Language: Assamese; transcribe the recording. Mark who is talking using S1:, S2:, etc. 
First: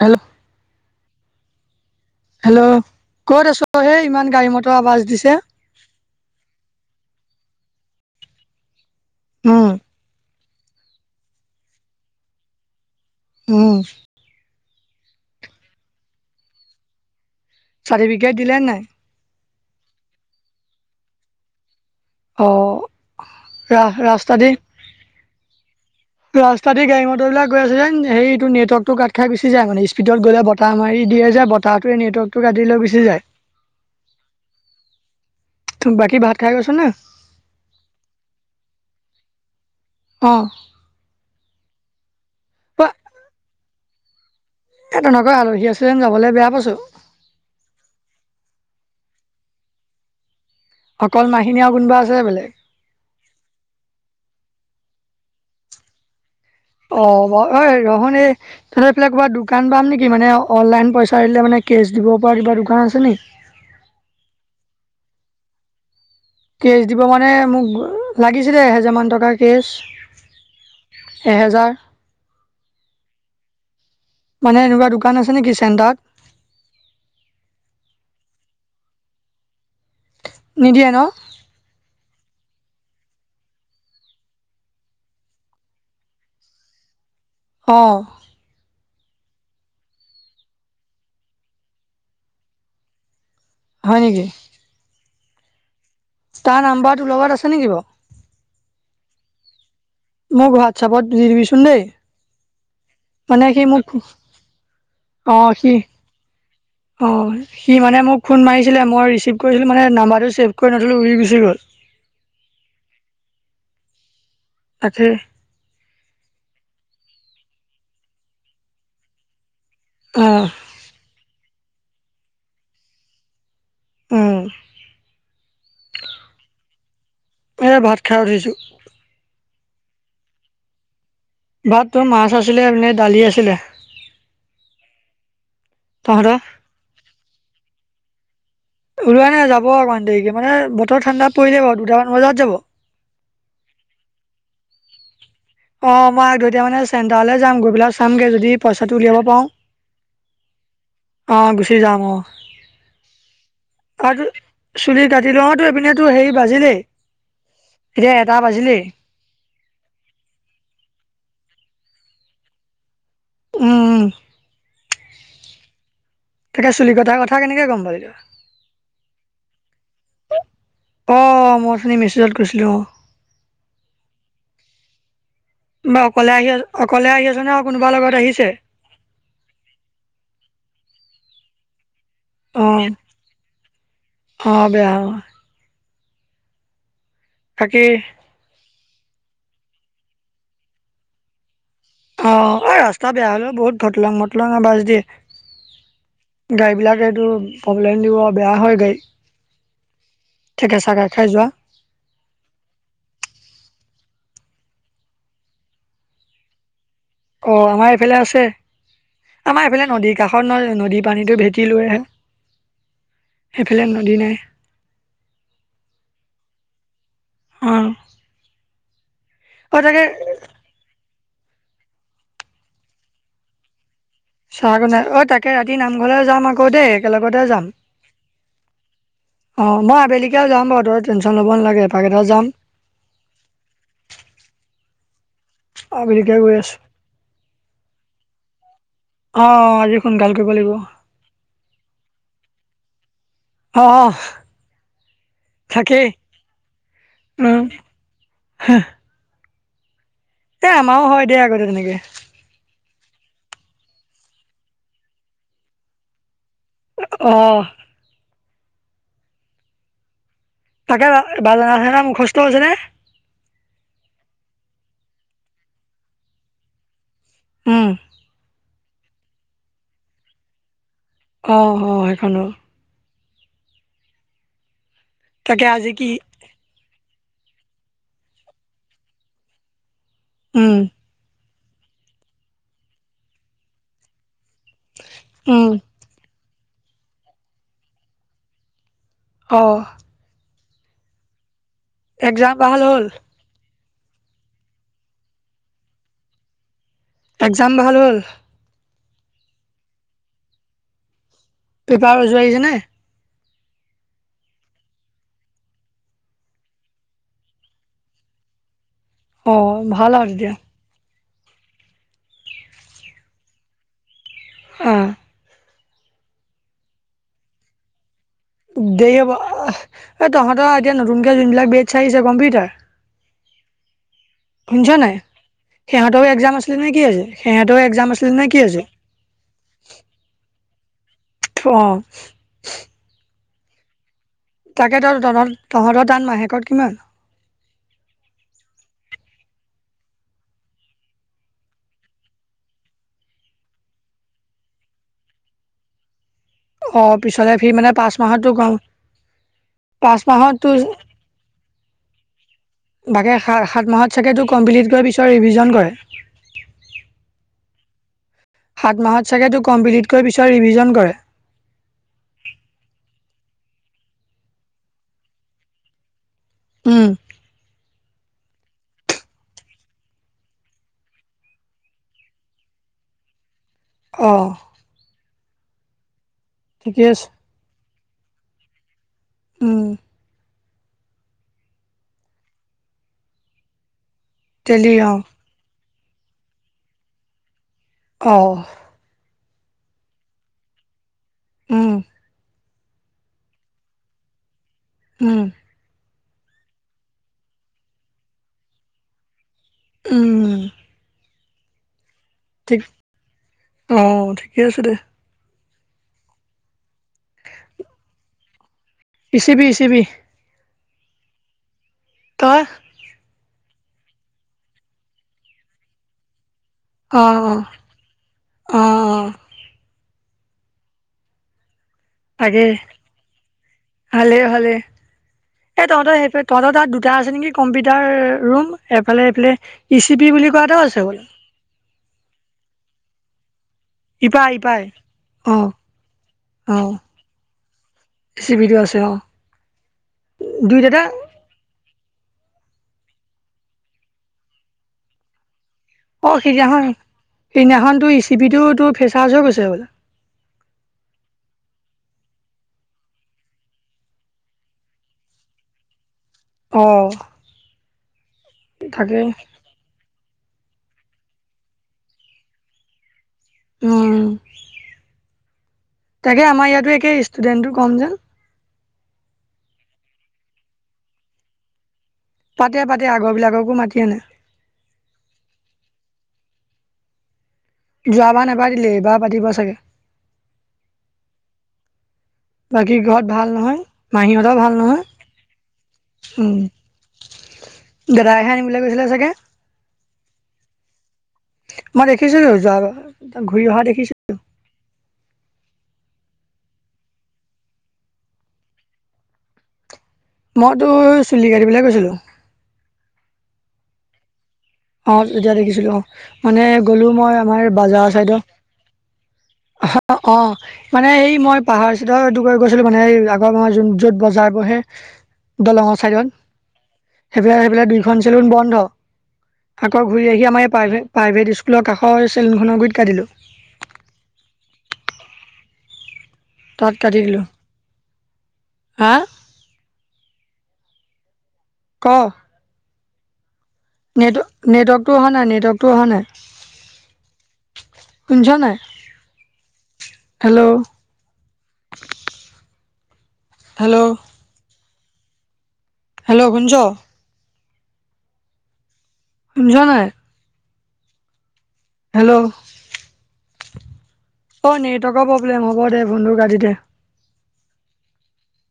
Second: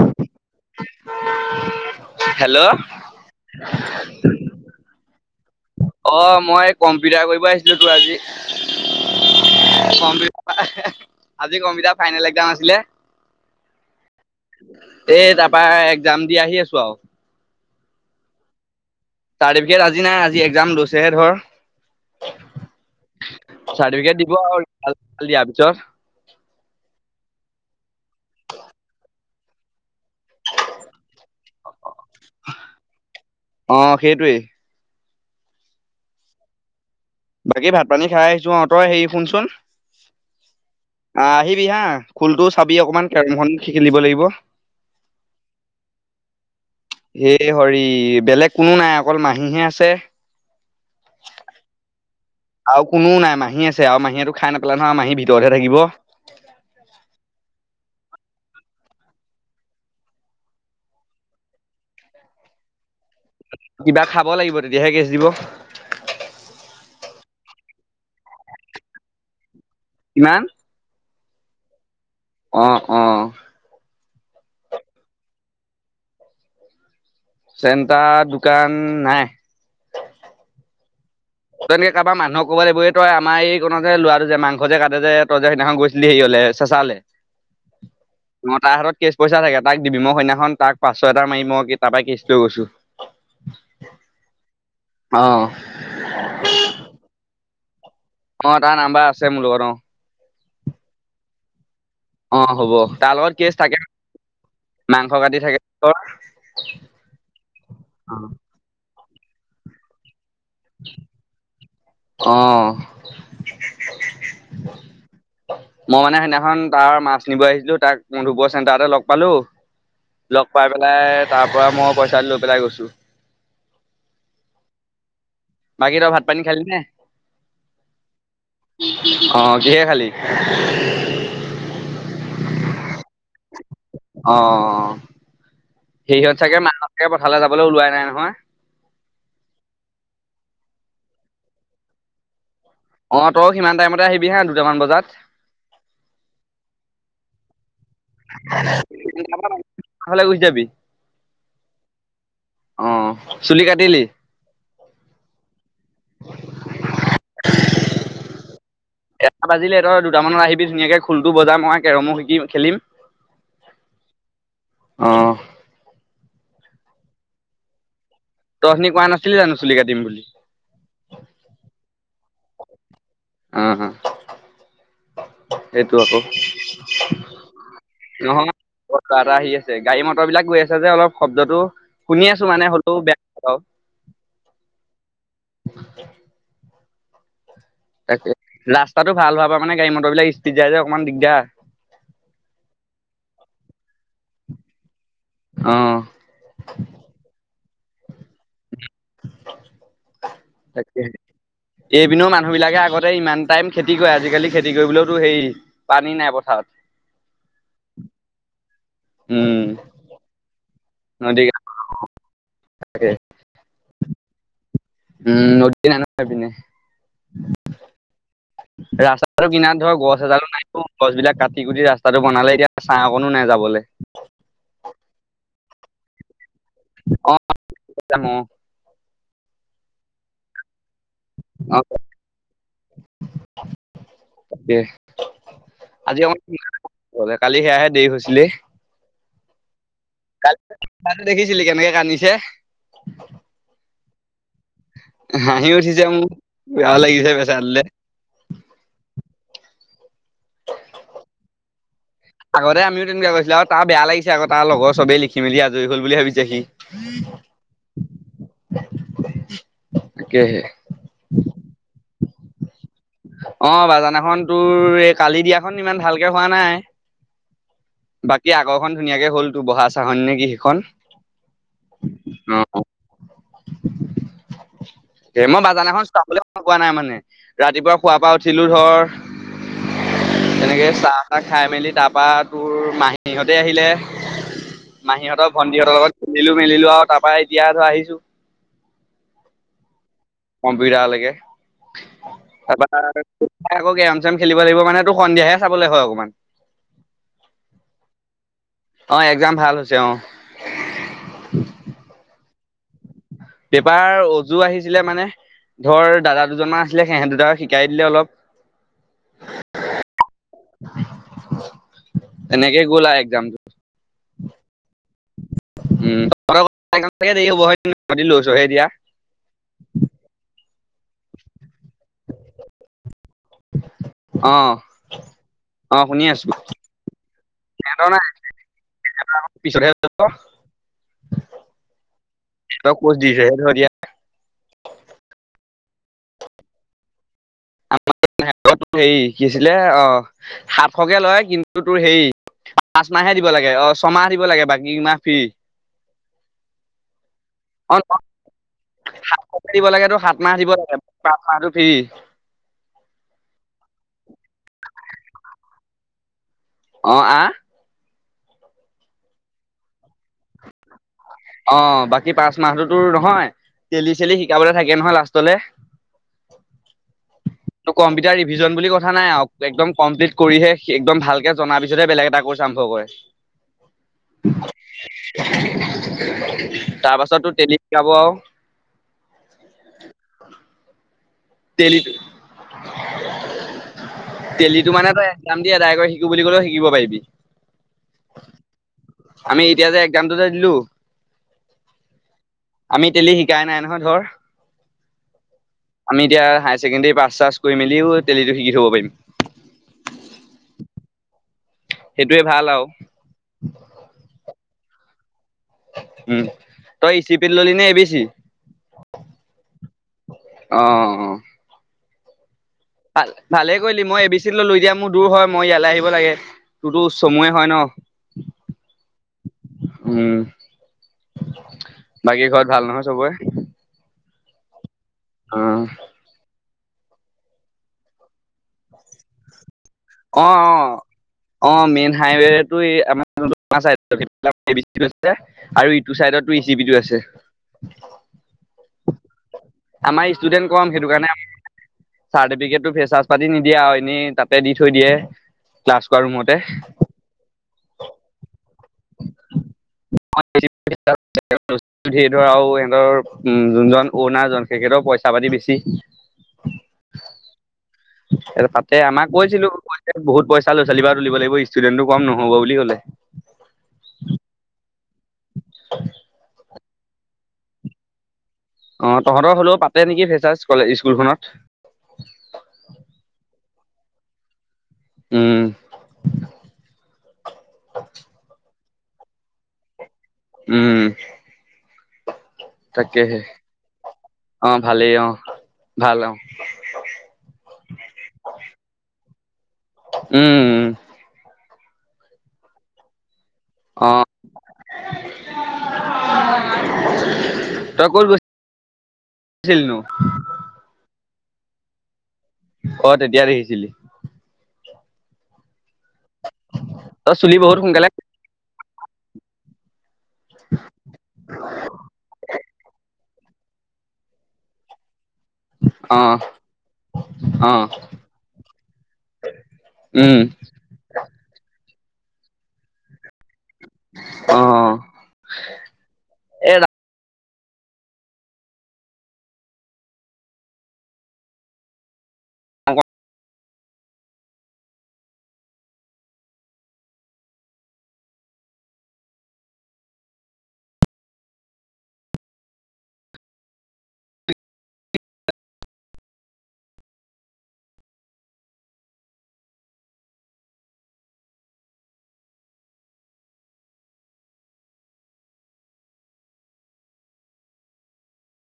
S1: হেল্ল'
S2: [unintelligible]
S1: হেল্ল' ক'ত আছ হেই ইমান গাড়ী মটৰ আবাজ দিছে।
S2: যিটো আজি
S1: উম
S2: আজি কম্পিউটাৰ ফাইনেল একজাম আছিলে।
S1: উম
S2: এ তাপা একজাম দি আহি আছো আৰু
S1: চাৰ্টিফিকেট দিলে নাই।
S2: চাৰ্টিফিকেট আজি নাই। আজি একজাম লৈছেহে ধৰ
S1: অ ৰা
S2: চাৰ্টিফিকেট
S1: ৰাস্তা
S2: দিব
S1: দি
S2: আৰু দিয়াৰ পিছত
S1: ৰাস্তা দি গাড়ী মটৰবিলাক গৈ আছে যেন সেই এইটো নেটৱৰ্কতটো কাট খাই গুচি যায়। মানে গ'লে বতাহ মাৰি দিয়ে যে বতাহটো নেটৱৰ্কতটো গাডি লৈ গুচি যায়।
S2: অ' সেইটোৱেই
S1: ত বাকী ভাত খাই গৈছ নে??
S2: বাকী ভাত পানী খাই আহিছো অ তই হেৰি শুনচোন।
S1: অ'
S2: খুল টো চাবি হা কেৰমখন খেলিব লাগিব।
S1: এ তেনেকৈ আলহী আছে যেন যাবলৈ বেয়া পাইছো
S2: হে হৰি বেলেগ কোনো নাই। অকল মাহীহে আছে।
S1: অকল মাহীনি আৰু কোনোবা আছে বেলেগ
S2: আৰু কোনোও নাই মাহী আছে আৰু মাহীয়ে তোক খাই নোপেলাই নহয় মাহী- ভিতৰত হে থাকিব।
S1: ৰহোন এই তহঁৰ এইফালে কৰবাত দোকান পাম নেকি মানে অনলাইন পইচা দিলে মানে কেছ দিব পৰা কিবা দোকান আছে নেকি।
S2: কিবা খাব লাগিব তেতিয়াহে কেছ দিব
S1: কেচ দিব মানে মোক লাগিছিলে এহেজাৰ মান টকা কেচ
S2: কিমান
S1: এহেজাৰ-
S2: অ অ-
S1: মানে এনেকুৱা দোকান আছে নেকি চেণ্টাৰত
S2: চেণ্টাৰত দোকান নাই।
S1: নিদিয়ে ন
S2: তই এনে কাবা মানুহক ক'ব লাগিব এই তই আমাৰ এই কনতে যে লৰাটো যে মাংস যে কাটে যে তই যে সেইদিনাখন গৈছিলি। হেৰিঅলে- চেচা লে
S1: অঁ
S2: মতা হাতত- কেচ পইচা লাগে তাক দিবি মই সইদিনাখন তাক পাঁচশয় এটা মাৰি মই গিফ টাৰপৰাই কেচ লৈ গৈছো।
S1: হয় নিকি।
S2: অ
S1: তাৰ নাম্বাৰ টো লগত আছে নিকি বাৰু
S2: অ তাৰ নাম্বাৰ আছে মোৰ লগত অ
S1: মোক হোৱাটছআপত দি দিবিচোন দেই
S2: অ হ'ব তাৰ লগত কেছ থাকে। মাংস কাটি
S1: অ
S2: থাকে
S1: সি অ সি মানে মোক ফোন মাৰিছিলে মই ৰিচি কৰিছিলোঁ মানে নাম্বাৰটো ছেভ কৰি নথলো উৰি গুচি গ'ল
S2: অ
S1: তাকে
S2: মই মানে সেইদিনাখন তাৰ মাত আহিছিলো তাক মধুপৰ চেণ্টাৰতে লগ পালো
S1: অঁ
S2: লগ পাই পেলাই তাৰ পৰা মই পইচাটো লৈ পেলাই গৈছোঁ।
S1: উ
S2: বাকি তই ভাত পানী খালি নে?
S1: এই ভাত খাই উঠিছো।
S2: অ কিহে খালী?
S1: ভাত তো মাছ আছিলে এনে দালি আছিলে।
S2: অ সেইহঁত
S1: তহঁতৰ
S2: চাগে পথাললৈ যাবলৈ ওলোৱাই নাই নহয়
S1: ওলোৱাই নাই যাব অকণমান দেৰিকে মানে বতৰ ঠাণ্ডা পৰিলে বাৰু দুটামান বজাত যাব
S2: অ তই সিমান টাইমতে আহিবি হা দুটামান বজাত।
S1: অ মই আগতিয়াকে মানে চেণ্টাৰলৈ যাম গৈ পেলাই চামগৈ যদি পইচাটো উলিয়াব পাওঁ।
S2: ফালে গুচি যাবি
S1: অ গুচি যাম অ।
S2: অ চুলি কাটিলি
S1: আৰু চুলি কাটি লওঁ তো এইপিনে তো হেৰি বাজিলেই এতিয়া এটা বাজিলেই
S2: এটা বাজিলে ধৰ দুটামানত আহিবি ধুনীয়াকে খুলটো বজাম মই কেৰমো শিকিম, খেলিম।
S1: উম
S2: অ
S1: তাকে চুলি কটাৰ কথা কেনৈকে গম পালি তই।
S2: তই অথনি কোৱা নাছিলি জানো চুলি কাতিম বুলি
S1: অঁ মই অথনি মেছেজত কৈছিলোঁ অ
S2: অঁ অঁ
S1: বা অকলে আহি আছ অকলে আহি নে আছে কোনোবা লগত আহিছে
S2: লগত লৰা এটা আহি আছে গাড়ী মটৰ বিলাক গৈ আছে যে অলপ শব্দটো শুনি আছো
S1: অ
S2: মানে হলেও বেয়া।
S1: অ বেয়া অ বাকী
S2: তাকে ৰাস্তাতটো ভাল হোবাৰ পৰা মানে গাড়ী মটৰ বিলাক ইস্পিড যায় যে অকণমান দিগদাৰ।
S1: অ এই ৰাস্তা বেয়া হলেও বহুত ভটলং মটলং আৱাজ
S2: অ
S1: দিয়ে। গাড়ী বিলাকে এইটো প্ৰব্লেম দিব বেয়া হয় গাড়ী ঠেকেচা
S2: তাকে
S1: খাই খাই যোৱা
S2: এইপিনেও মানুহ বিলাকে আগতে ইমান টাইম খেতি কি কয় আজিকালি খেতি কৰিবলৈওতো হেই পানী নাই পথাৰত
S1: অ আমাৰ এইফালে আছে
S2: উম
S1: আমাৰ এইফালে নদীৰ কাষত নহয় যানো নদীৰ পানীটো
S2: নদী
S1: ভেটি লৈ আহে
S2: থাকে
S1: সেইফালে ন দিনাই।
S2: উম নদী নাই নহয় এইপিনে
S1: অ
S2: ৰাস্তা। আৰু কিনাৰ
S1: অ
S2: ধৰ
S1: তাকে
S2: গছ এডালো নাই গছ বিলাক কাটি কুটি ৰাস্তাটো বনালে এতিয়া ছাহ অকণো নাই যাবলে।
S1: চাহক নাই অ তাকে ৰাতি নামঘৰলৈ যাম আক দেই
S2: অ
S1: একেলগতে যাম
S2: যাম অ
S1: অ মই আবেলিকে যাম বাৰু টেনচন ল'ব
S2: অ
S1: নালাগে এটাইকেটা যাম
S2: তাকে আজি
S1: আবেলিকে
S2: অকন
S1: গৈ আছো
S2: সোনকালে কালি সেয়াহে দেৰি হৈছিলে।
S1: অ সোনকাল কৰিব লাগিব
S2: কালি দেখিছিলি কেনেকে কান্দিছে।
S1: অঁ--হ
S2: হাঁহিও উঠিছে মো, বেয়াও লাগিছে বেচেৰা
S1: উম
S2: তুলে।
S1: এ আমাও হ'য় দিয়া আগতে তেনেকে।
S2: দিন বেয়া হৈছিলে আও। তা বেয়া লাগিছে আক', তা লগৰ চবেই লিখি-মেলি আজৰি হ'ল বুলিহে ভাৱিছে সি।
S1: অ
S2: [unintelligible]
S1: তাকে বা [unintelligible] সেইখন মুখষ্ট হৈছে নে?
S2: অঁ, বাজানাখন তোৰ, এ কালি দিয়াখন ইমান ভালকে হোৱা নাই।
S1: উম
S2: বাকি আগৰখন ধুনীয়াকে হ'ল, তোৰ বহা চাহনী নে কি সিখন?
S1: অঁ-হ সেইখন অঁ।
S2: এ মই
S1: তাকে আজি
S2: বাজানাখন
S1: কি
S2: চাবল সময় পোৱা নাই মানে। ৰাতিপুৱা শুৱাপা উঠিলোঁ ধৰ
S1: উম
S2: তেনেকে চাহ-তাহ, খাই-মেলি তাপা, তোৰ মাহীহঁতে আহিলে। মাহীহঁতৰ,
S1: উম
S2: ভণ্টিহঁতৰ লগত খেলিলোঁ- মেলিলোঁ আও, তাপা এতিয়া ধৰ আহিছোঁ।
S1: অঁহ
S2: কম্পিউটাৰলেকে।
S1: এক্সাম ভাল হ'ল?
S2: মই আকৌ গেম- চেম খেলিব লাগিব মানেটো সন্ধিয়াহে চাবলে হ'য় অকমান।
S1: এক্জাম ভাল হ'ল
S2: অঁ, এক্সাম ভাল হৈছে। অঁ
S1: পেপাৰ উজু আহিছে নে?
S2: পেপাৰ উজু আহিছিলে মানে ধৰ দাদা দুজনমান আছিলে সিহেঁত দুটাই শিকাই দিলে অলপ।
S1: অঁ, ভাল আৰু এতিয়া?
S2: এনেকে গ'ল আও এক্সামটো।
S1: অঁহ
S2: [unintelligible] এতিয়া
S1: দেৰি হ'ব। এ তহঁতৰ এতিয়া নতুনকে যোনবিলাক বেছ্‌ চাহিছে কম্পিউটাৰ
S2: অ
S1: শুনিছ নাই?
S2: অ
S1: সিহঁতও
S2: শুনি আছো
S1: এক্সাম আছিলে নে কি আজি? সিহেঁতও
S2: সিহঁতৰ
S1: এক্সাম
S2: নাই
S1: আছিলে নে কি আজি?
S2: পিছতহে যাব
S1: অ
S2: হেঁতক কৰ্চ দিছেহে ক এতিয়া।
S1: তাকে ত' তহঁত, তহঁতৰ তাত মাহেকত কিমান?
S2: আমাৰ নাই। তোৰ হেৰি, কি আছিলে? অঁ সাতশকে লয় কিন্তু তোৰ হেৰি পাচঁমাহে দিব লাগে, অঁহ ছমাহ দিব লাগে। বাকি কেই মাহ ফ্ৰী।
S1: অ পিছলে সি মানে, পাঁচমাহটো কম।
S2: সাতশকে দিব লাগেটো,
S1: পাঁচ
S2: সাতমাহ
S1: মাহত
S2: দিব লাগে। পাঁচমাহটো ফ্ৰী।
S1: বাকি সাত - সাতমাহত চাগেটো কমপ্লিট কৰা পিছত ৰিভিজন কৰে?
S2: অঁ, আঁহ।
S1: সাতমাহত চাগে তো' কমপ্লিট কৰি পিছত ৰিভিজন কৰে?
S2: অঁ, বাকি পাঁচ মাহতোটোৰ, নহয় টেলি- চেলি শিকাবলে থাকে নহয় লাষ্টলে?
S1: উম,
S2: কম্পিউটাৰ ৰিভিজন বুলি কথা নাই আও। একদম কমপ্লিট কৰিহে সি, একদম ভালকে জনা পিছতহে বেলেগ এটা কৰ্চ আৰম্ভ হ'য়।
S1: অঁহ
S2: তাৰ পাছটো টেলি শিকাব আও।
S1: উম,
S2: [inaudible] টেলিটো, টেলিটো
S1: তেলি
S2: মানে,
S1: অ',
S2: তই এক্সাম দিয়ে ট্ৰাই কৰি শিকো বুলি ক'লেও, শিকিব পাৰিবি।
S1: অঁহ
S2: আমি এতিয়া যে এক্সামটো যে দিলোঁ।
S1: ওঁ।
S2: আমি টেলি শিকাই নাই নহয় ধৰ
S1: উম
S2: আমি এতিয়া হায়াৰ ছেকেণ্ডেৰী পাছ চাছ কৰি মেলিও তেলিটো শিকি থ'ব পাৰিম
S1: উম
S2: সেইটোৱে ভাল
S1: ঠিক
S2: আৰু
S1: অ ঠিকে আছে দে
S2: উম তই ই চি পি নে A B C.
S1: A C B A B C.
S2: অ অ।
S1: তই।
S2: ভালে কৰিলি মই এ বি চিত ললো এতিয়া মোৰ দূৰ হয় মই ইয়ালে আহিব লাগে। তোৰতো
S1: অ অ
S2: চমুৱে হয়
S1: অ অ
S2: ন। উম বাকী ঘৰত ভাল নহয় চবৰে।
S1: ভালে ভালে এ
S2: অ',
S1: তহঁতৰ সেই। তহতৰ তাত দুটা আছে নেকি কম্পিউটাৰ ৰুম এইফালে এইফালে। ই চি পি বুলি
S2: অ
S1: কোৱা
S2: অ
S1: এটাও আছে বোলে
S2: অ মেইন হাইৱেটো আমাৰ। আমাৰ চাইডতো
S1: ইপাই
S2: এ চি
S1: ইপাই
S2: বি টো আছে
S1: অ
S2: আৰু ইটো চাইডত ই চি বি টো আছে।
S1: এ চি বিটো আছে অ
S2: আমাৰ ষ্টুডেন্ট কম
S1: দুইটা।
S2: সেইটো কাৰণে চাৰ্টিফিকেটটো ফেচাজ পাতি নিদিয়ে এনেই তাতে দি থৈ দিয়ে। ক্লাছ কৰা
S1: অ
S2: ৰুমতে
S1: সিদিনাখন সিদিনাখন তোৰ ই চি বি টো তোৰ। ফেচাজ হৈ গৈছে বোলে।
S2: সি ধৰা আৰু সিহঁতৰ উম যোনজন অনাৰজন তেখেতৰ পইচা পাতি বেছি।
S1: অ
S2: তাতে
S1: তাকে
S2: আমাক কৈছিলো। বহুত পইচা লৰা ছোৱালী পা তুলিব লাগিব ষ্টুডেণ্টটো কম নহব বুলি ক'লে।
S1: উম
S2: উ [unintelligible]
S1: তাকে আমাৰ ইয়াতো একে ষ্টুডেন্টটো কম যে।
S2: অ তহঁতৰ হ'লেও পাতে নেকি ফেচাচ স্কুলখনত।
S1: পাতে পাতে আগৰবিলাককো মাতি আনে।
S2: উম।
S1: যোৱাবাৰ নেপাতিলে এইবাৰ পাতিব চাগে।
S2: উম।
S1: বাকী ঘৰত
S2: তাকেহে
S1: ভাল নহয় মাহীহঁতৰ
S2: অ
S1: ভাল নহয়
S2: ভালেই অ। ভাল অ।
S1: উম দাদাইহে আনিবলে গৈছিলে চাগে?
S2: উম-উম
S1: মই দেখিছিলোঁ যোৱাতো, ঘূৰি অহাও
S2: অ
S1: দেখিছিলোঁ।
S2: [unintelligible] তই ক'ত গৈ-গৈছিলি নো?
S1: মইতো চুলি কাটিবলে গৈছিলোঁ।
S2: অ তেতিয়া দেখিছিলি।
S1: অ তেতিয়া দেখিছিলো অ মানে গ'লো মই
S2: তই চুলি
S1: আমাৰ
S2: বহুত সোনকালে
S1: বাজাৰ চাইদত। অহ অ মানে এই মই পাহাৰ চিতৰটো গৈছিলো মানে এ। ম যোন য'ত বজাৰ বহে। দলঙৰ
S2: অ
S1: ছাইডত সেইফালে
S2: অ
S1: সেইফালে দুইখন চেলুন বন্ধ। আকৌ ঘূৰি
S2: উম
S1: আহি আমাৰ প্ৰা প্ৰাইভেট স্কুলৰ কাষৰ চেলুনখনৰ গুৰিত কাটিলো।
S2: অহ।
S1: তাত কাটি দিলো হা। ক।
S2: অংক।
S1: নেট নেটৱৰ্কটো অহা নাই নেটৱৰ্কটো অহা নাই। শুনিছ নাই। হেল্ল। হেল্ল'। হেল্ল' শুনি ছ? শুনিছ নাই? হেল্ল'। অ নেটৱৰ্কৰ প্ৰব্লেম হ'ব দে ফনটো কাটি দে।